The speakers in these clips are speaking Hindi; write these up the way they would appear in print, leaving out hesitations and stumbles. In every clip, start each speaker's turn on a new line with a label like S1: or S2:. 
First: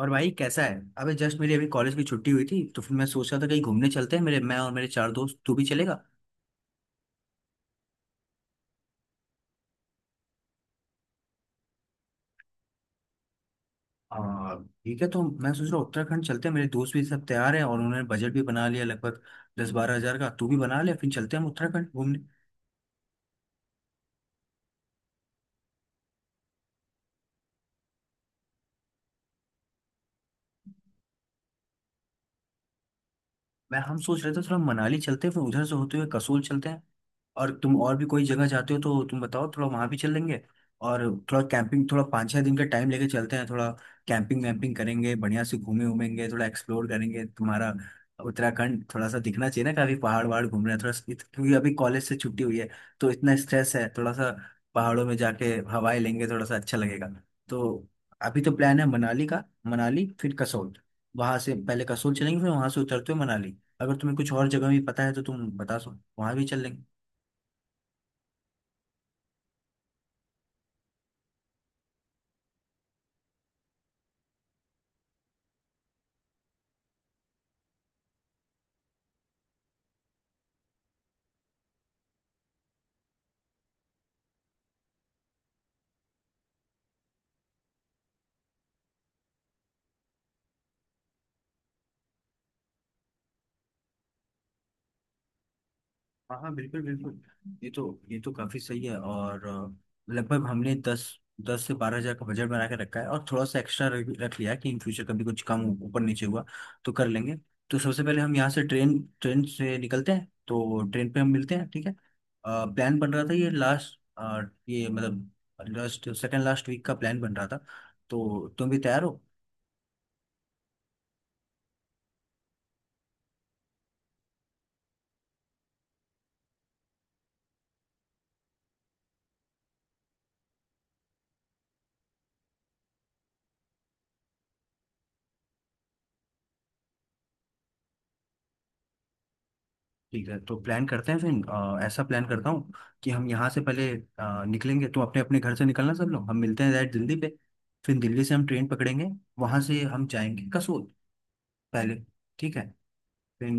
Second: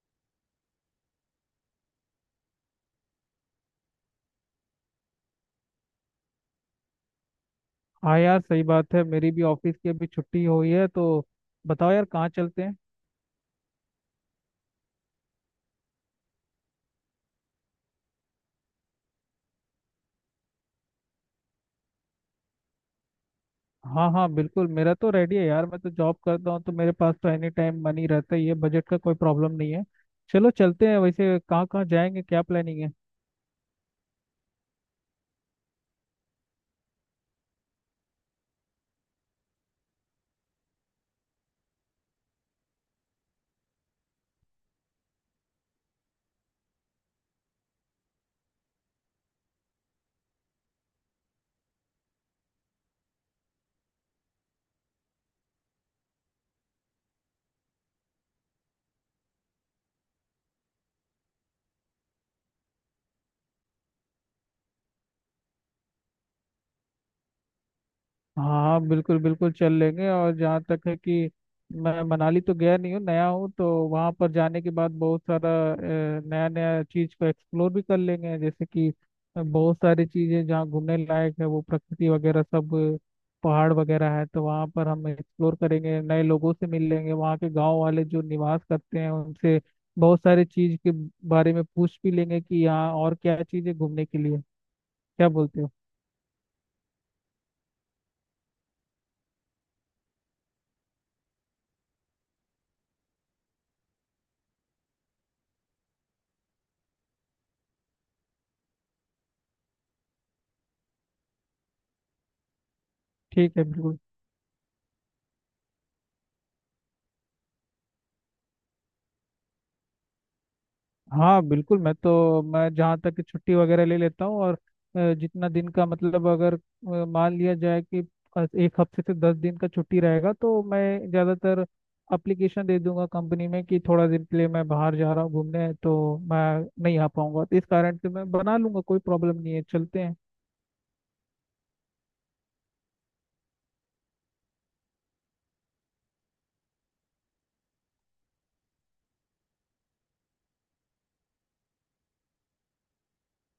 S1: और भाई कैसा है अबे जस्ट मेरी अभी कॉलेज की छुट्टी हुई थी, तो फिर मैं सोच रहा था कहीं घूमने चलते हैं। मेरे मैं और मेरे 4 दोस्त, तू भी चलेगा?
S2: हाँ यार, सही बात है। मेरी भी ऑफिस की अभी छुट्टी हुई है, तो बताओ यार, कहाँ चलते हैं।
S1: आ, ठीक है, तो मैं सोच रहा हूँ उत्तराखंड चलते हैं। मेरे दोस्त भी सब तैयार हैं और उन्होंने बजट भी बना लिया लगभग 10-12 हज़ार का। तू भी बना ले, फिर चलते हैं हम उत्तराखंड घूमने।
S2: हाँ हाँ, बिल्कुल मेरा तो रेडी है यार। मैं तो जॉब करता हूँ, तो मेरे पास तो एनी टाइम मनी रहता ही है। बजट का कोई प्रॉब्लम नहीं है। चलो, चलते हैं। वैसे कहाँ कहाँ जाएंगे, क्या प्लानिंग है?
S1: मैं हम सोच रहे थे थोड़ा मनाली चलते हैं, फिर उधर से होते हुए कसोल चलते हैं। और तुम और भी कोई जगह जाते हो तो तुम बताओ, थोड़ा वहां भी चल लेंगे। और थोड़ा कैंपिंग, थोड़ा 5-6 दिन का टाइम लेके चलते हैं। थोड़ा कैंपिंग वैम्पिंग करेंगे, बढ़िया से घूमे घूमेंगे, थोड़ा एक्सप्लोर करेंगे। तुम्हारा उत्तराखंड थोड़ा सा दिखना चाहिए ना, काफी पहाड़ वहाड़ घूम रहे हैं थोड़ा। क्योंकि अभी कॉलेज से छुट्टी हुई है तो इतना स्ट्रेस है थोड़ा सा। पहाड़ों में जाके हवाएं लेंगे, थोड़ा सा अच्छा लगेगा। तो अभी तो प्लान है मनाली का, मनाली फिर कसोल। वहां से पहले कसोल चलेंगे, फिर वहां से उतरते हुए मनाली। अगर तुम्हें कुछ और जगह भी पता है तो तुम बता सो, वहां भी चल लेंगे।
S2: हाँ, बिल्कुल बिल्कुल चल लेंगे। और जहाँ तक है कि मैं मनाली तो गया नहीं हूँ, नया हूँ, तो वहाँ पर जाने के बाद बहुत सारा नया नया चीज़ को एक्सप्लोर भी कर लेंगे। जैसे कि बहुत सारी चीज़ें जहाँ घूमने लायक है, वो प्रकृति वगैरह सब, पहाड़ वगैरह है, तो वहाँ पर हम एक्सप्लोर करेंगे, नए लोगों से मिल लेंगे, वहाँ के गांव वाले जो निवास करते हैं उनसे बहुत सारी चीज़ के बारे में पूछ भी लेंगे कि यहाँ और क्या चीज़ें घूमने के लिए। क्या बोलते हो?
S1: हाँ हाँ बिल्कुल बिल्कुल। ये तो काफी सही है। और लगभग हमने दस 10 से 12 हज़ार का बजट बना के रखा है, और थोड़ा सा एक्स्ट्रा रख रख लिया है कि इन फ्यूचर कभी कुछ कम ऊपर नीचे हुआ तो कर लेंगे। तो सबसे पहले हम यहाँ से ट्रेन ट्रेन से निकलते हैं, तो ट्रेन पे हम मिलते हैं, ठीक है? प्लान बन रहा था ये
S2: ठीक है,
S1: लास्ट,
S2: बिल्कुल।
S1: ये मतलब लास्ट सेकंड लास्ट वीक का प्लान बन रहा था। तो तुम भी तैयार हो।
S2: हाँ बिल्कुल, मैं जहाँ तक कि छुट्टी वगैरह ले लेता हूँ। और जितना दिन का मतलब, अगर मान लिया जाए कि एक हफ्ते से 10 दिन का छुट्टी रहेगा, तो मैं ज़्यादातर अप्लीकेशन दे दूंगा कंपनी में कि थोड़ा दिन के लिए मैं बाहर जा रहा हूँ घूमने, तो मैं नहीं आ पाऊंगा। तो इस कारण से मैं बना लूंगा, कोई प्रॉब्लम नहीं है, चलते हैं।
S1: ठीक है, तो प्लान करते हैं फिर। ऐसा प्लान करता हूँ कि हम यहाँ से पहले निकलेंगे, तो अपने अपने घर से निकलना सब लोग, हम मिलते हैं डायरेक्ट दिल्ली पे। फिर दिल्ली से हम ट्रेन पकड़ेंगे, वहाँ से हम जाएंगे कसोल, पहले। ठीक है। फिर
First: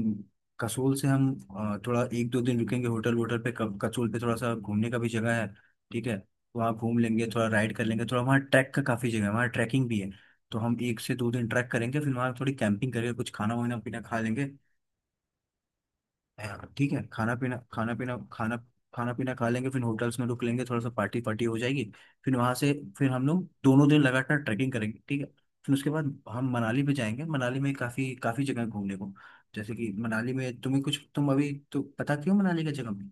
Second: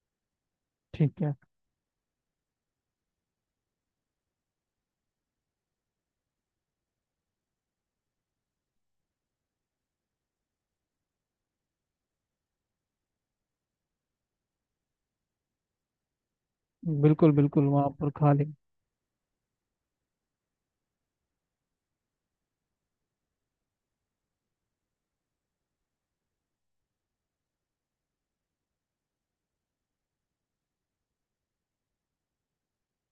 S1: कसोल से
S2: ठीक
S1: हम
S2: है,
S1: थोड़ा 1-2 दिन रुकेंगे होटल वोटल पे। कसोल पे थोड़ा सा घूमने का भी जगह है, ठीक है? तो वहाँ घूम लेंगे, थोड़ा राइड कर लेंगे। थोड़ा वहाँ ट्रैक का काफ़ी जगह है, वहाँ ट्रैकिंग भी है। तो हम 1 से 2 दिन ट्रैक करेंगे, फिर वहाँ थोड़ी कैंपिंग करके कुछ खाना वाना पीना खा लेंगे। हाँ, ठीक है।
S2: बिल्कुल बिल्कुल वहाँ पर खा लेंगे।
S1: खाना पीना खा लेंगे, फिर होटल्स में रुक लेंगे। थोड़ा सा पार्टी पार्टी हो जाएगी। फिर वहां से, फिर हम लोग दोनों दिन लगातार ट्रैकिंग करेंगे, ठीक है? फिर उसके बाद हम मनाली पे जाएंगे। मनाली में काफी काफी जगह है घूमने को। जैसे कि मनाली में तुम्हें कुछ, तुम अभी तो पता क्यों मनाली का जगह में,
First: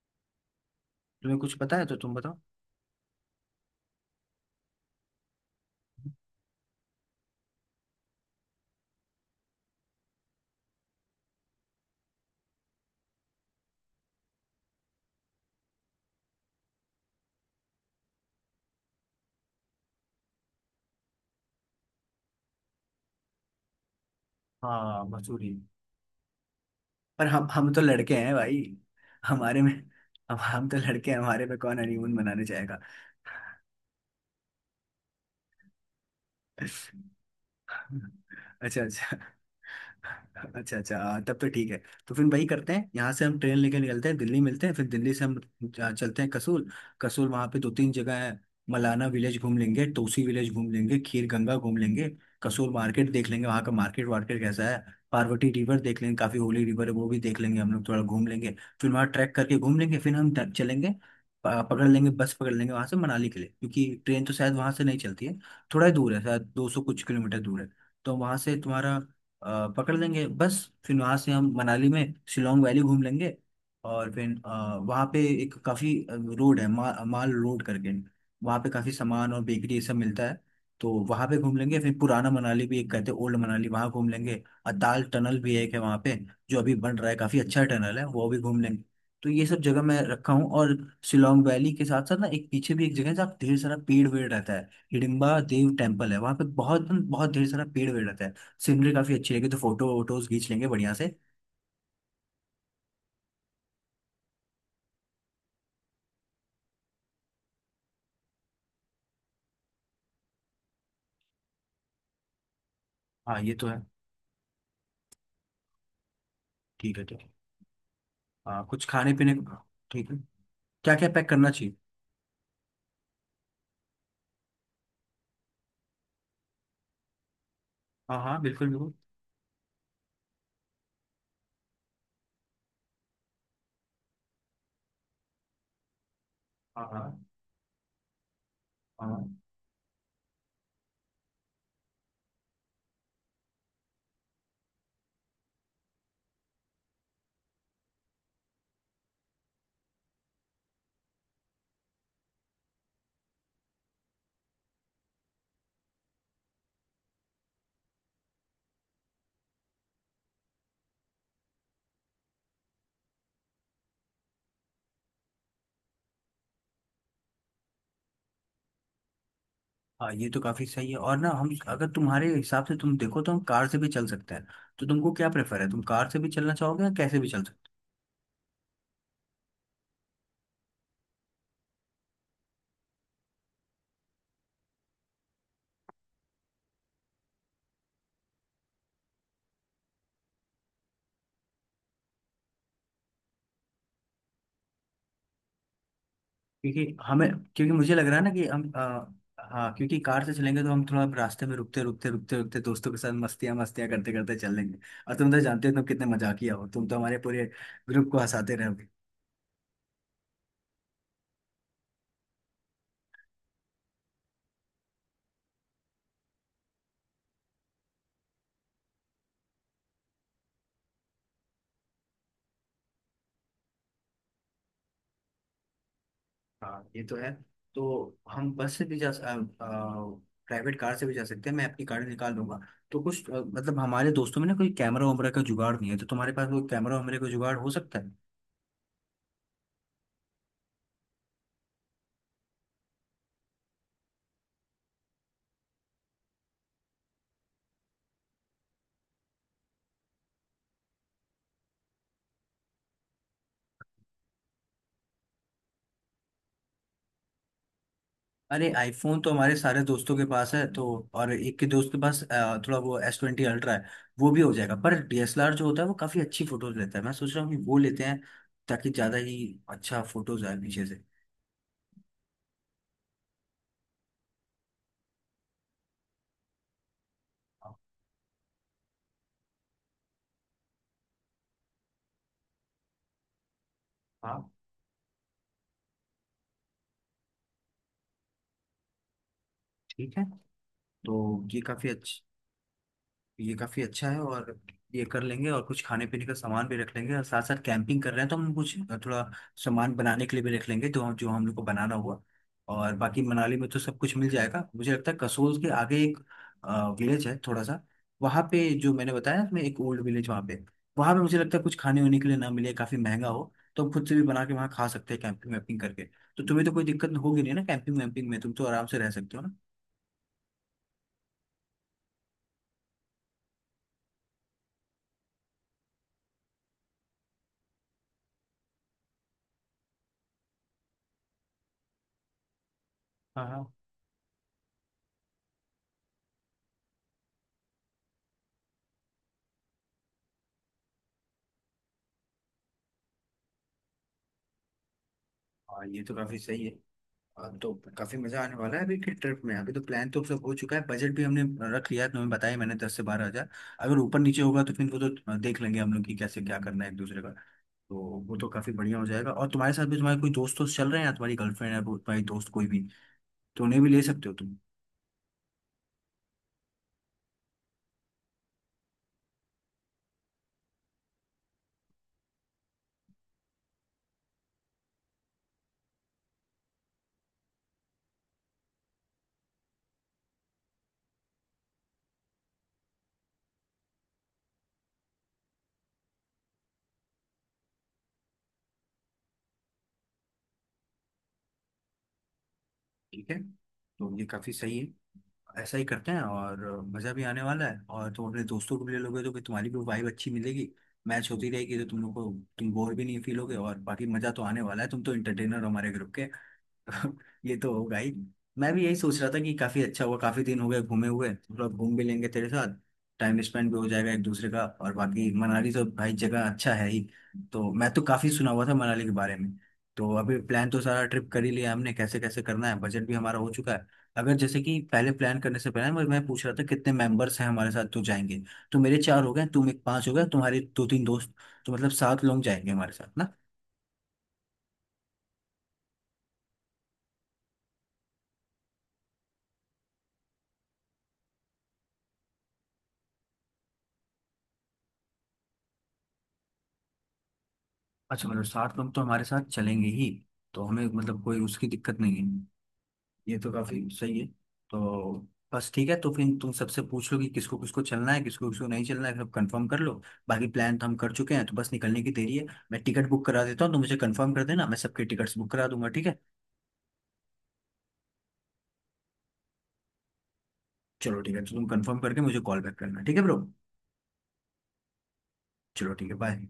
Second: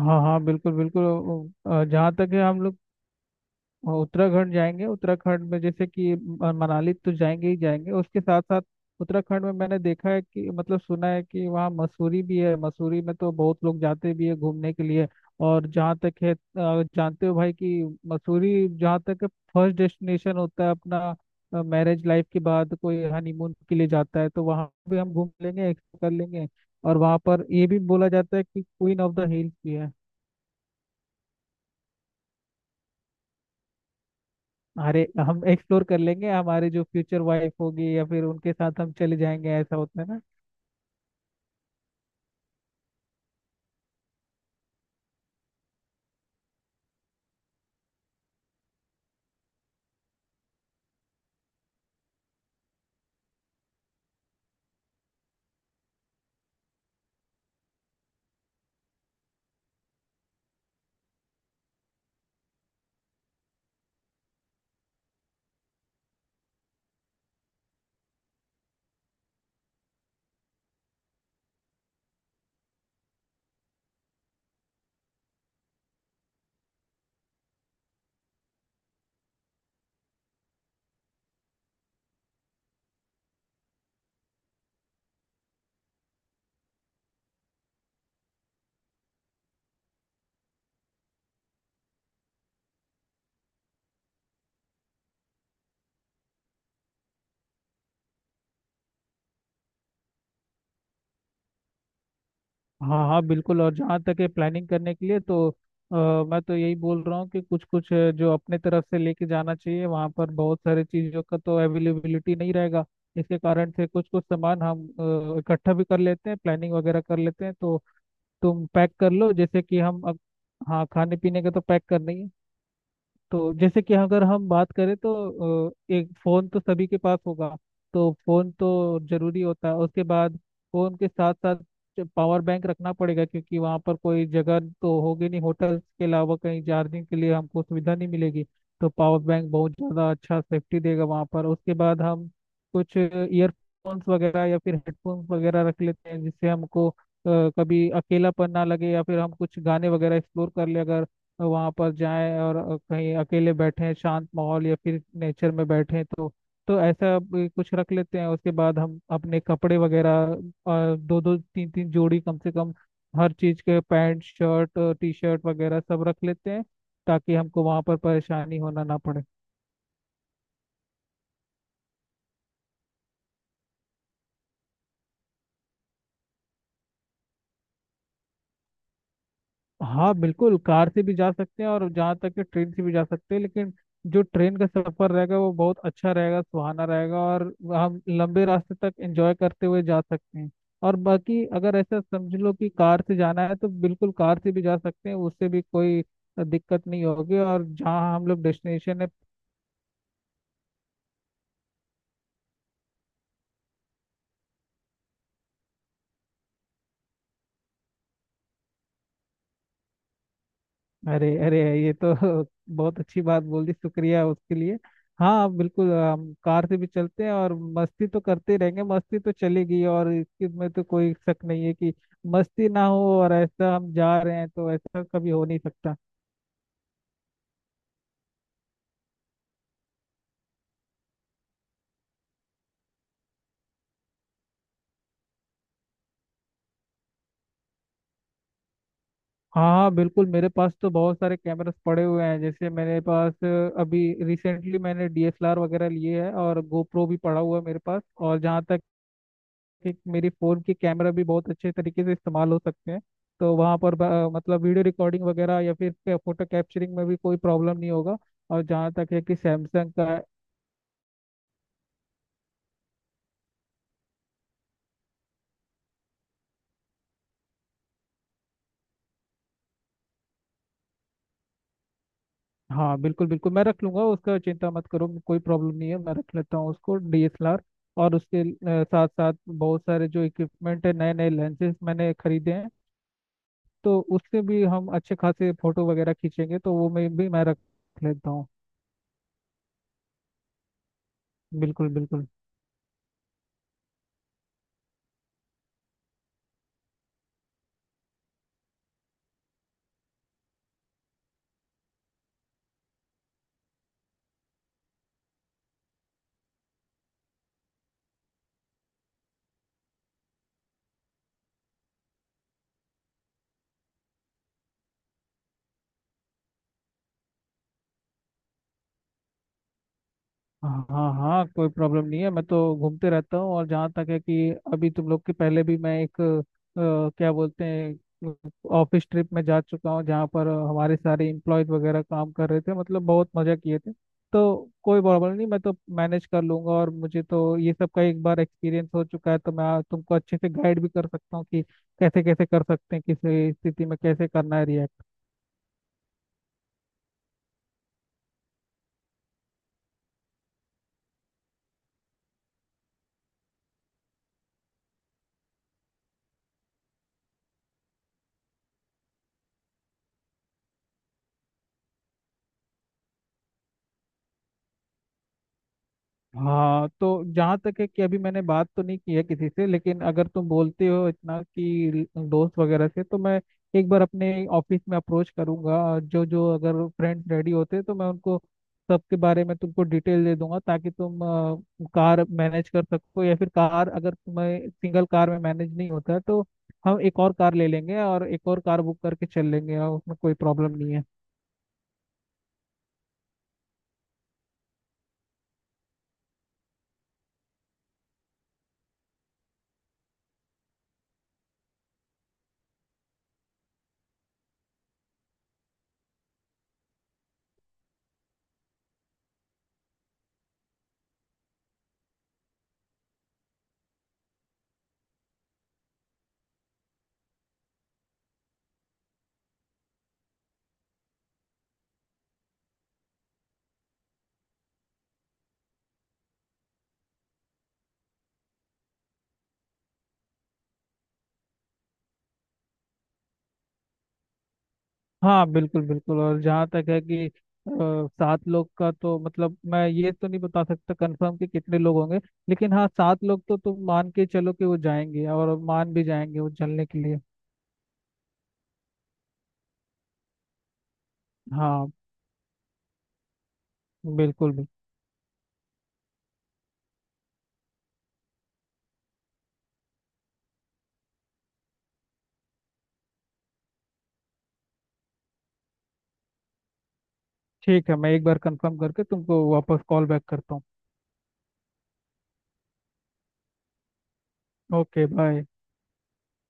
S2: हाँ हाँ, बिल्कुल बिल्कुल।
S1: तुम्हें कुछ पता है तो तुम
S2: जहाँ तक
S1: बताओ।
S2: है हम लोग और उत्तराखंड जाएंगे, उत्तराखंड में जैसे कि मनाली तो जाएंगे ही जाएंगे, उसके साथ साथ उत्तराखंड में मैंने देखा है कि, मतलब सुना है कि वहाँ मसूरी भी है। मसूरी में तो बहुत लोग जाते भी है घूमने के लिए। और जहाँ तक है, जानते हो भाई कि मसूरी जहाँ तक फर्स्ट डेस्टिनेशन होता है, अपना मैरिज लाइफ के बाद कोई हनीमून के लिए जाता है, तो वहाँ भी
S1: हाँ
S2: हम घूम
S1: मसूरी।
S2: लेंगे, एक्सप्लोर कर लेंगे। और वहाँ
S1: पर
S2: पर ये
S1: हम
S2: भी
S1: तो
S2: बोला
S1: लड़के हैं
S2: जाता है
S1: भाई,
S2: कि क्वीन ऑफ द हिल्स
S1: हमारे में,
S2: भी है।
S1: हम तो लड़के हैं, हमारे में कौन हनीमून मनाने जाएगा?
S2: अरे, हम एक्सप्लोर कर लेंगे। हमारे जो फ्यूचर वाइफ होगी, या फिर उनके साथ
S1: अच्छा
S2: हम
S1: अच्छा।
S2: चले जाएंगे, ऐसा होता है ना।
S1: अच्छा अच्छा, हाँ, तब तो ठीक है। तो फिर वही करते हैं, यहाँ से हम ट्रेन लेके निकलते हैं, दिल्ली मिलते हैं, फिर दिल्ली से हम चलते हैं कसूल। कसूल वहाँ पे 2-3 जगह है। मलाना विलेज घूम लेंगे, तोसी विलेज घूम लेंगे, खीर गंगा घूम लेंगे, कसूल मार्केट देख लेंगे, वहाँ का मार्केट वार्केट कैसा है। पार्वती रिवर देख लेंगे, काफी होली रिवर है, वो भी देख लेंगे हम लोग, थोड़ा घूम लेंगे। फिर वहाँ ट्रैक करके घूम लेंगे, फिर हम चलेंगे, पकड़ लेंगे बस, पकड़ लेंगे वहाँ से मनाली के लिए, क्योंकि ट्रेन तो शायद वहाँ से नहीं चलती है। थोड़ा ही दूर है, शायद 200 कुछ किलोमीटर दूर है। तो वहां से तुम्हारा, पकड़ लेंगे बस। फिर वहां से हम मनाली में शिलोंग वैली घूम लेंगे। और फिर वहाँ पे एक काफी रोड है, माल रोड करके। वहाँ पे काफी सामान और बेकरी ये सब मिलता है, तो वहाँ पे घूम लेंगे। फिर पुराना मनाली भी एक कहते हैं, ओल्ड मनाली, वहाँ घूम लेंगे। अताल टनल भी एक है वहाँ पे, जो अभी बन रहा है, काफी अच्छा टनल है, वो भी घूम लेंगे। तो ये सब जगह मैं रखा हूँ। और शिलोंग वैली के साथ साथ ना, एक पीछे भी एक जगह है जहाँ ढेर सारा पेड़ वेड़ रहता है। हिडिम्बा देव टेम्पल है वहां पे, बहुत बहुत ढेर सारा पेड़ वेड़ रहता है। सीनरी काफी अच्छी रहेगी, तो फोटो वोटोज खींच लेंगे बढ़िया से।
S2: हाँ हाँ, बिल्कुल। और जहाँ तक है प्लानिंग करने के लिए, तो मैं तो यही बोल रहा हूँ कि कुछ कुछ जो अपने तरफ से लेके जाना चाहिए, वहाँ पर बहुत सारे चीज़ों का तो अवेलेबिलिटी नहीं रहेगा। इसके
S1: हाँ ये तो
S2: कारण
S1: है,
S2: से कुछ कुछ सामान हम इकट्ठा भी कर लेते हैं, प्लानिंग
S1: ठीक
S2: वगैरह
S1: है
S2: कर
S1: ठीक है।
S2: लेते हैं। तो
S1: हाँ
S2: तुम
S1: कुछ
S2: पैक कर
S1: खाने
S2: लो
S1: पीने को,
S2: जैसे कि हम
S1: ठीक है।
S2: अब। हाँ,
S1: क्या क्या
S2: खाने
S1: पैक
S2: पीने का
S1: करना
S2: तो
S1: चाहिए?
S2: पैक करना ही है। तो जैसे कि अगर हम बात करें तो एक फोन तो सभी के पास होगा, तो
S1: हाँ हाँ
S2: फोन
S1: बिल्कुल बिल्कुल।
S2: तो जरूरी होता है। उसके बाद फोन के साथ साथ पावर बैंक रखना पड़ेगा, क्योंकि वहाँ पर कोई जगह तो होगी नहीं होटल के अलावा कहीं
S1: हाँ
S2: चार्जिंग के
S1: हाँ।
S2: लिए, हमको सुविधा नहीं मिलेगी। तो पावर
S1: हाँ
S2: बैंक बहुत ज़्यादा अच्छा सेफ्टी देगा वहाँ पर। उसके बाद हम कुछ ईयरफोन्स वगैरह या फिर हेडफोन्स वगैरह रख लेते हैं, जिससे हमको कभी अकेलापन ना लगे, या फिर हम कुछ गाने वगैरह एक्सप्लोर कर ले, अगर तो वहाँ पर जाएं और कहीं अकेले बैठें शांत माहौल या फिर नेचर में बैठें, तो ऐसा भी कुछ रख लेते हैं। उसके बाद हम अपने कपड़े वगैरह दो दो तीन तीन जोड़ी कम से कम हर चीज़ के पैंट शर्ट, टी शर्ट वगैरह सब रख लेते हैं, ताकि हमको वहाँ पर परेशानी होना ना पड़े।
S1: हाँ। ये तो काफी सही है। और ना हम अगर तुम्हारे हिसाब से, तुम देखो तो हम कार से भी चल सकते हैं। तो तुमको क्या प्रेफर है? तुम कार से भी चलना चाहोगे या कैसे भी चल।
S2: हाँ बिल्कुल, कार से भी जा सकते हैं। और जहाँ तक कि ट्रेन से भी जा सकते हैं, लेकिन जो ट्रेन का सफर रहेगा वो बहुत अच्छा रहेगा, सुहाना रहेगा, और हम लंबे रास्ते तक एंजॉय करते हुए जा सकते हैं। और बाकी अगर ऐसा समझ लो कि कार से जाना है, तो बिल्कुल कार से भी जा सकते हैं, उससे भी कोई दिक्कत
S1: क्योंकि
S2: नहीं
S1: हमें,
S2: होगी। और
S1: क्योंकि मुझे लग
S2: जहाँ
S1: रहा है
S2: हम
S1: ना
S2: लोग
S1: कि हम
S2: डेस्टिनेशन है।
S1: हाँ, क्योंकि कार से चलेंगे तो हम थोड़ा रास्ते में रुकते रुकते रुकते रुकते दोस्तों के साथ मस्तियाँ मस्तियाँ करते करते चलेंगे। और तुम तो जानते हो तुम कितने मजाकिया हो, तुम तो हमारे पूरे ग्रुप को हंसाते रहे हो।
S2: अरे अरे, ये तो बहुत अच्छी बात बोल दी। शुक्रिया उसके लिए। हाँ बिल्कुल, हम कार से भी चलते हैं। और मस्ती तो करते ही रहेंगे, मस्ती तो चलेगी। और इसकी में तो कोई शक नहीं है कि मस्ती ना हो, और ऐसा हम जा रहे हैं तो ऐसा कभी हो नहीं सकता।
S1: हाँ ये तो है। तो हम बस से भी जा, प्राइवेट कार से भी जा सकते हैं, मैं अपनी कार निकाल लूंगा। तो कुछ मतलब हमारे दोस्तों में ना कोई कैमरा वैमरा का जुगाड़ नहीं है, तो तुम्हारे पास वो कैमरा वैमरे का जुगाड़ हो सकता है।
S2: हाँ हाँ, बिल्कुल। मेरे पास तो बहुत सारे कैमरास पड़े हुए हैं। जैसे मेरे पास अभी रिसेंटली मैंने डीएसएलआर वगैरह लिए है, और गोप्रो भी पड़ा हुआ है मेरे पास। और जहाँ तक कि मेरी फ़ोन के कैमरा भी बहुत अच्छे तरीके से इस्तेमाल हो सकते हैं, तो वहाँ पर मतलब वीडियो रिकॉर्डिंग वगैरह या फिर फ़ोटो कैप्चरिंग में भी कोई प्रॉब्लम नहीं होगा। और
S1: अरे
S2: जहाँ तक
S1: iPhone
S2: है
S1: तो
S2: कि
S1: हमारे सारे
S2: सैमसंग
S1: दोस्तों
S2: का।
S1: के पास है तो। और एक के दोस्त के पास थोड़ा वो S20 Ultra है, वो भी हो जाएगा। पर DSLR जो होता है वो काफी अच्छी फोटोज लेता है, मैं सोच रहा हूँ कि वो लेते हैं, ताकि ज्यादा ही अच्छा फोटोज आए पीछे से।
S2: हाँ बिल्कुल बिल्कुल, मैं रख लूँगा उसका, चिंता मत करो। कोई प्रॉब्लम नहीं है, मैं रख लेता हूँ उसको डीएसएलआर। और उसके साथ साथ बहुत सारे जो इक्विपमेंट है, नए नए लेंसेज मैंने खरीदे हैं, तो उससे
S1: हाँ
S2: भी हम अच्छे खासे फ़ोटो वगैरह खींचेंगे। तो वो मैं रख लेता हूँ।
S1: ठीक है। तो ये
S2: बिल्कुल
S1: काफी अच्छा,
S2: बिल्कुल।
S1: ये काफी अच्छा है। और ये कर लेंगे, और कुछ खाने पीने का सामान भी रख लेंगे, और साथ साथ कैंपिंग कर रहे हैं तो हम कुछ थोड़ा सामान बनाने के लिए भी रख लेंगे, तो हम जो हम लोग को बनाना हुआ। और बाकी मनाली में तो सब कुछ मिल जाएगा, मुझे लगता है कसोल के आगे एक विलेज है थोड़ा सा, वहाँ पे जो मैंने बताया ना, मैं एक ओल्ड विलेज वहाँ पे, वहाँ पे मुझे लगता है कुछ खाने होने के लिए ना मिले, काफी महंगा हो। तो हम खुद से भी बना के वहाँ खा सकते हैं, कैंपिंग वैम्पिंग करके। तो तुम्हें तो कोई दिक्कत होगी नहीं ना कैंपिंग वैम्पिंग में? तुम तो आराम से रह सकते हो ना।
S2: हाँ हाँ, कोई प्रॉब्लम नहीं है। मैं तो घूमते रहता हूँ। और जहाँ तक है कि अभी तुम लोग के पहले भी मैं एक क्या बोलते हैं, ऑफिस ट्रिप में जा चुका हूँ, जहाँ पर हमारे सारे इम्प्लॉयज वगैरह काम कर रहे थे, मतलब बहुत
S1: हाँ
S2: मज़ा
S1: हाँ।
S2: किए थे। तो कोई प्रॉब्लम नहीं, मैं तो मैनेज कर लूंगा। और मुझे तो ये सब का एक बार एक्सपीरियंस हो चुका है, तो मैं तुमको अच्छे से गाइड भी कर सकता हूँ कि कैसे कैसे कर सकते हैं, किस स्थिति में कैसे करना है react।
S1: हाँ। ये तो काफी सही है। हाँ, तो काफी मजा आने वाला है अभी के ट्रिप में। अभी तो प्लान तो सब हो चुका है, बजट भी हमने रख लिया है, तुम्हें बताया मैंने 10 से 12 हज़ार। अगर ऊपर नीचे होगा तो फिर वो तो देख लेंगे हम लोग कि कैसे क्या करना है एक दूसरे का। तो वो तो काफी बढ़िया हो जाएगा। और तुम्हारे साथ भी तुम्हारे कोई दोस्त दोस्त चल रहे हैं या तुम्हारी गर्लफ्रेंड है वो, तुम्हारी दोस्त कोई भी, तो उन्हें भी ले सकते हो तुम।
S2: हाँ, तो जहाँ तक है कि अभी मैंने बात तो नहीं की है किसी से, लेकिन अगर तुम बोलते हो इतना कि दोस्त वगैरह से, तो मैं एक बार अपने ऑफिस में अप्रोच करूंगा। जो जो अगर फ्रेंड रेडी होते हैं, तो मैं उनको सबके बारे में तुमको डिटेल दे दूंगा, ताकि तुम कार मैनेज कर सको। या फिर कार, अगर तुम्हें सिंगल कार में मैनेज नहीं होता है, तो हम एक और कार ले लेंगे, और एक और कार बुक करके चल लेंगे, और उसमें कोई प्रॉब्लम नहीं है।
S1: ठीक है, तो ये काफी सही है। ऐसा ही करते हैं, और मजा भी आने वाला है। और तुम अपने दोस्तों को भी ले लोगे तो फिर तुम्हारी भी वाइब अच्छी मिलेगी, मैच होती रहेगी, तो तुम लोग को तुम बोर भी नहीं फील होगे। और बाकी मजा तो आने वाला है, तुम तो इंटरटेनर हो हमारे ग्रुप के। ये तो होगा ही। मैं भी यही सोच रहा था कि काफी अच्छा हुआ, काफी दिन हो गए घूमे हुए, थोड़ा घूम भी लेंगे तेरे साथ, टाइम स्पेंड भी हो जाएगा एक दूसरे का। और बाकी मनाली तो भाई जगह अच्छा है ही, तो मैं तो काफी सुना हुआ था मनाली के बारे में। तो अभी प्लान तो सारा ट्रिप कर ही लिया हमने, कैसे कैसे करना है, बजट भी हमारा हो चुका है। अगर जैसे कि पहले प्लान करने से पहले मैं पूछ रहा था कितने मेंबर्स हैं हमारे साथ तो जाएंगे। तो मेरे चार हो गए, तुम एक पांच हो गए, तुम्हारे 2-3 दोस्त, तो मतलब 7 लोग जाएंगे हमारे साथ ना?
S2: हाँ बिल्कुल बिल्कुल। और जहाँ तक है कि सात लोग का तो मतलब, मैं ये तो नहीं बता सकता कंफर्म कि कितने लोग होंगे, लेकिन हाँ, सात लोग तो तुम मान के चलो कि वो जाएंगे, और मान भी जाएंगे वो चलने के लिए।
S1: अच्छा, मतलब 7 लोग तो हमारे साथ चलेंगे ही। तो हमें मतलब कोई उसकी
S2: हाँ,
S1: दिक्कत नहीं है। ये तो काफी सही है।
S2: बिल्कुल भी।
S1: तो बस ठीक है, तो फिर तुम सबसे पूछ लो कि किसको किसको चलना है, किसको किसको नहीं चलना है, सब कंफर्म कर लो। बाकी प्लान तो हम कर चुके हैं, तो बस निकलने की देरी है। मैं टिकट बुक करा देता हूँ, तो मुझे कंफर्म कर देना, मैं सबके टिकट्स बुक करा दूंगा, ठीक है?
S2: ठीक है, मैं एक बार कंफर्म करके तुमको वापस कॉल बैक करता हूँ।
S1: चलो ठीक है, तो तुम कंफर्म करके मुझे कॉल बैक करना, ठीक है ब्रो?
S2: Okay, bye.
S1: चलो ठीक है, बाय।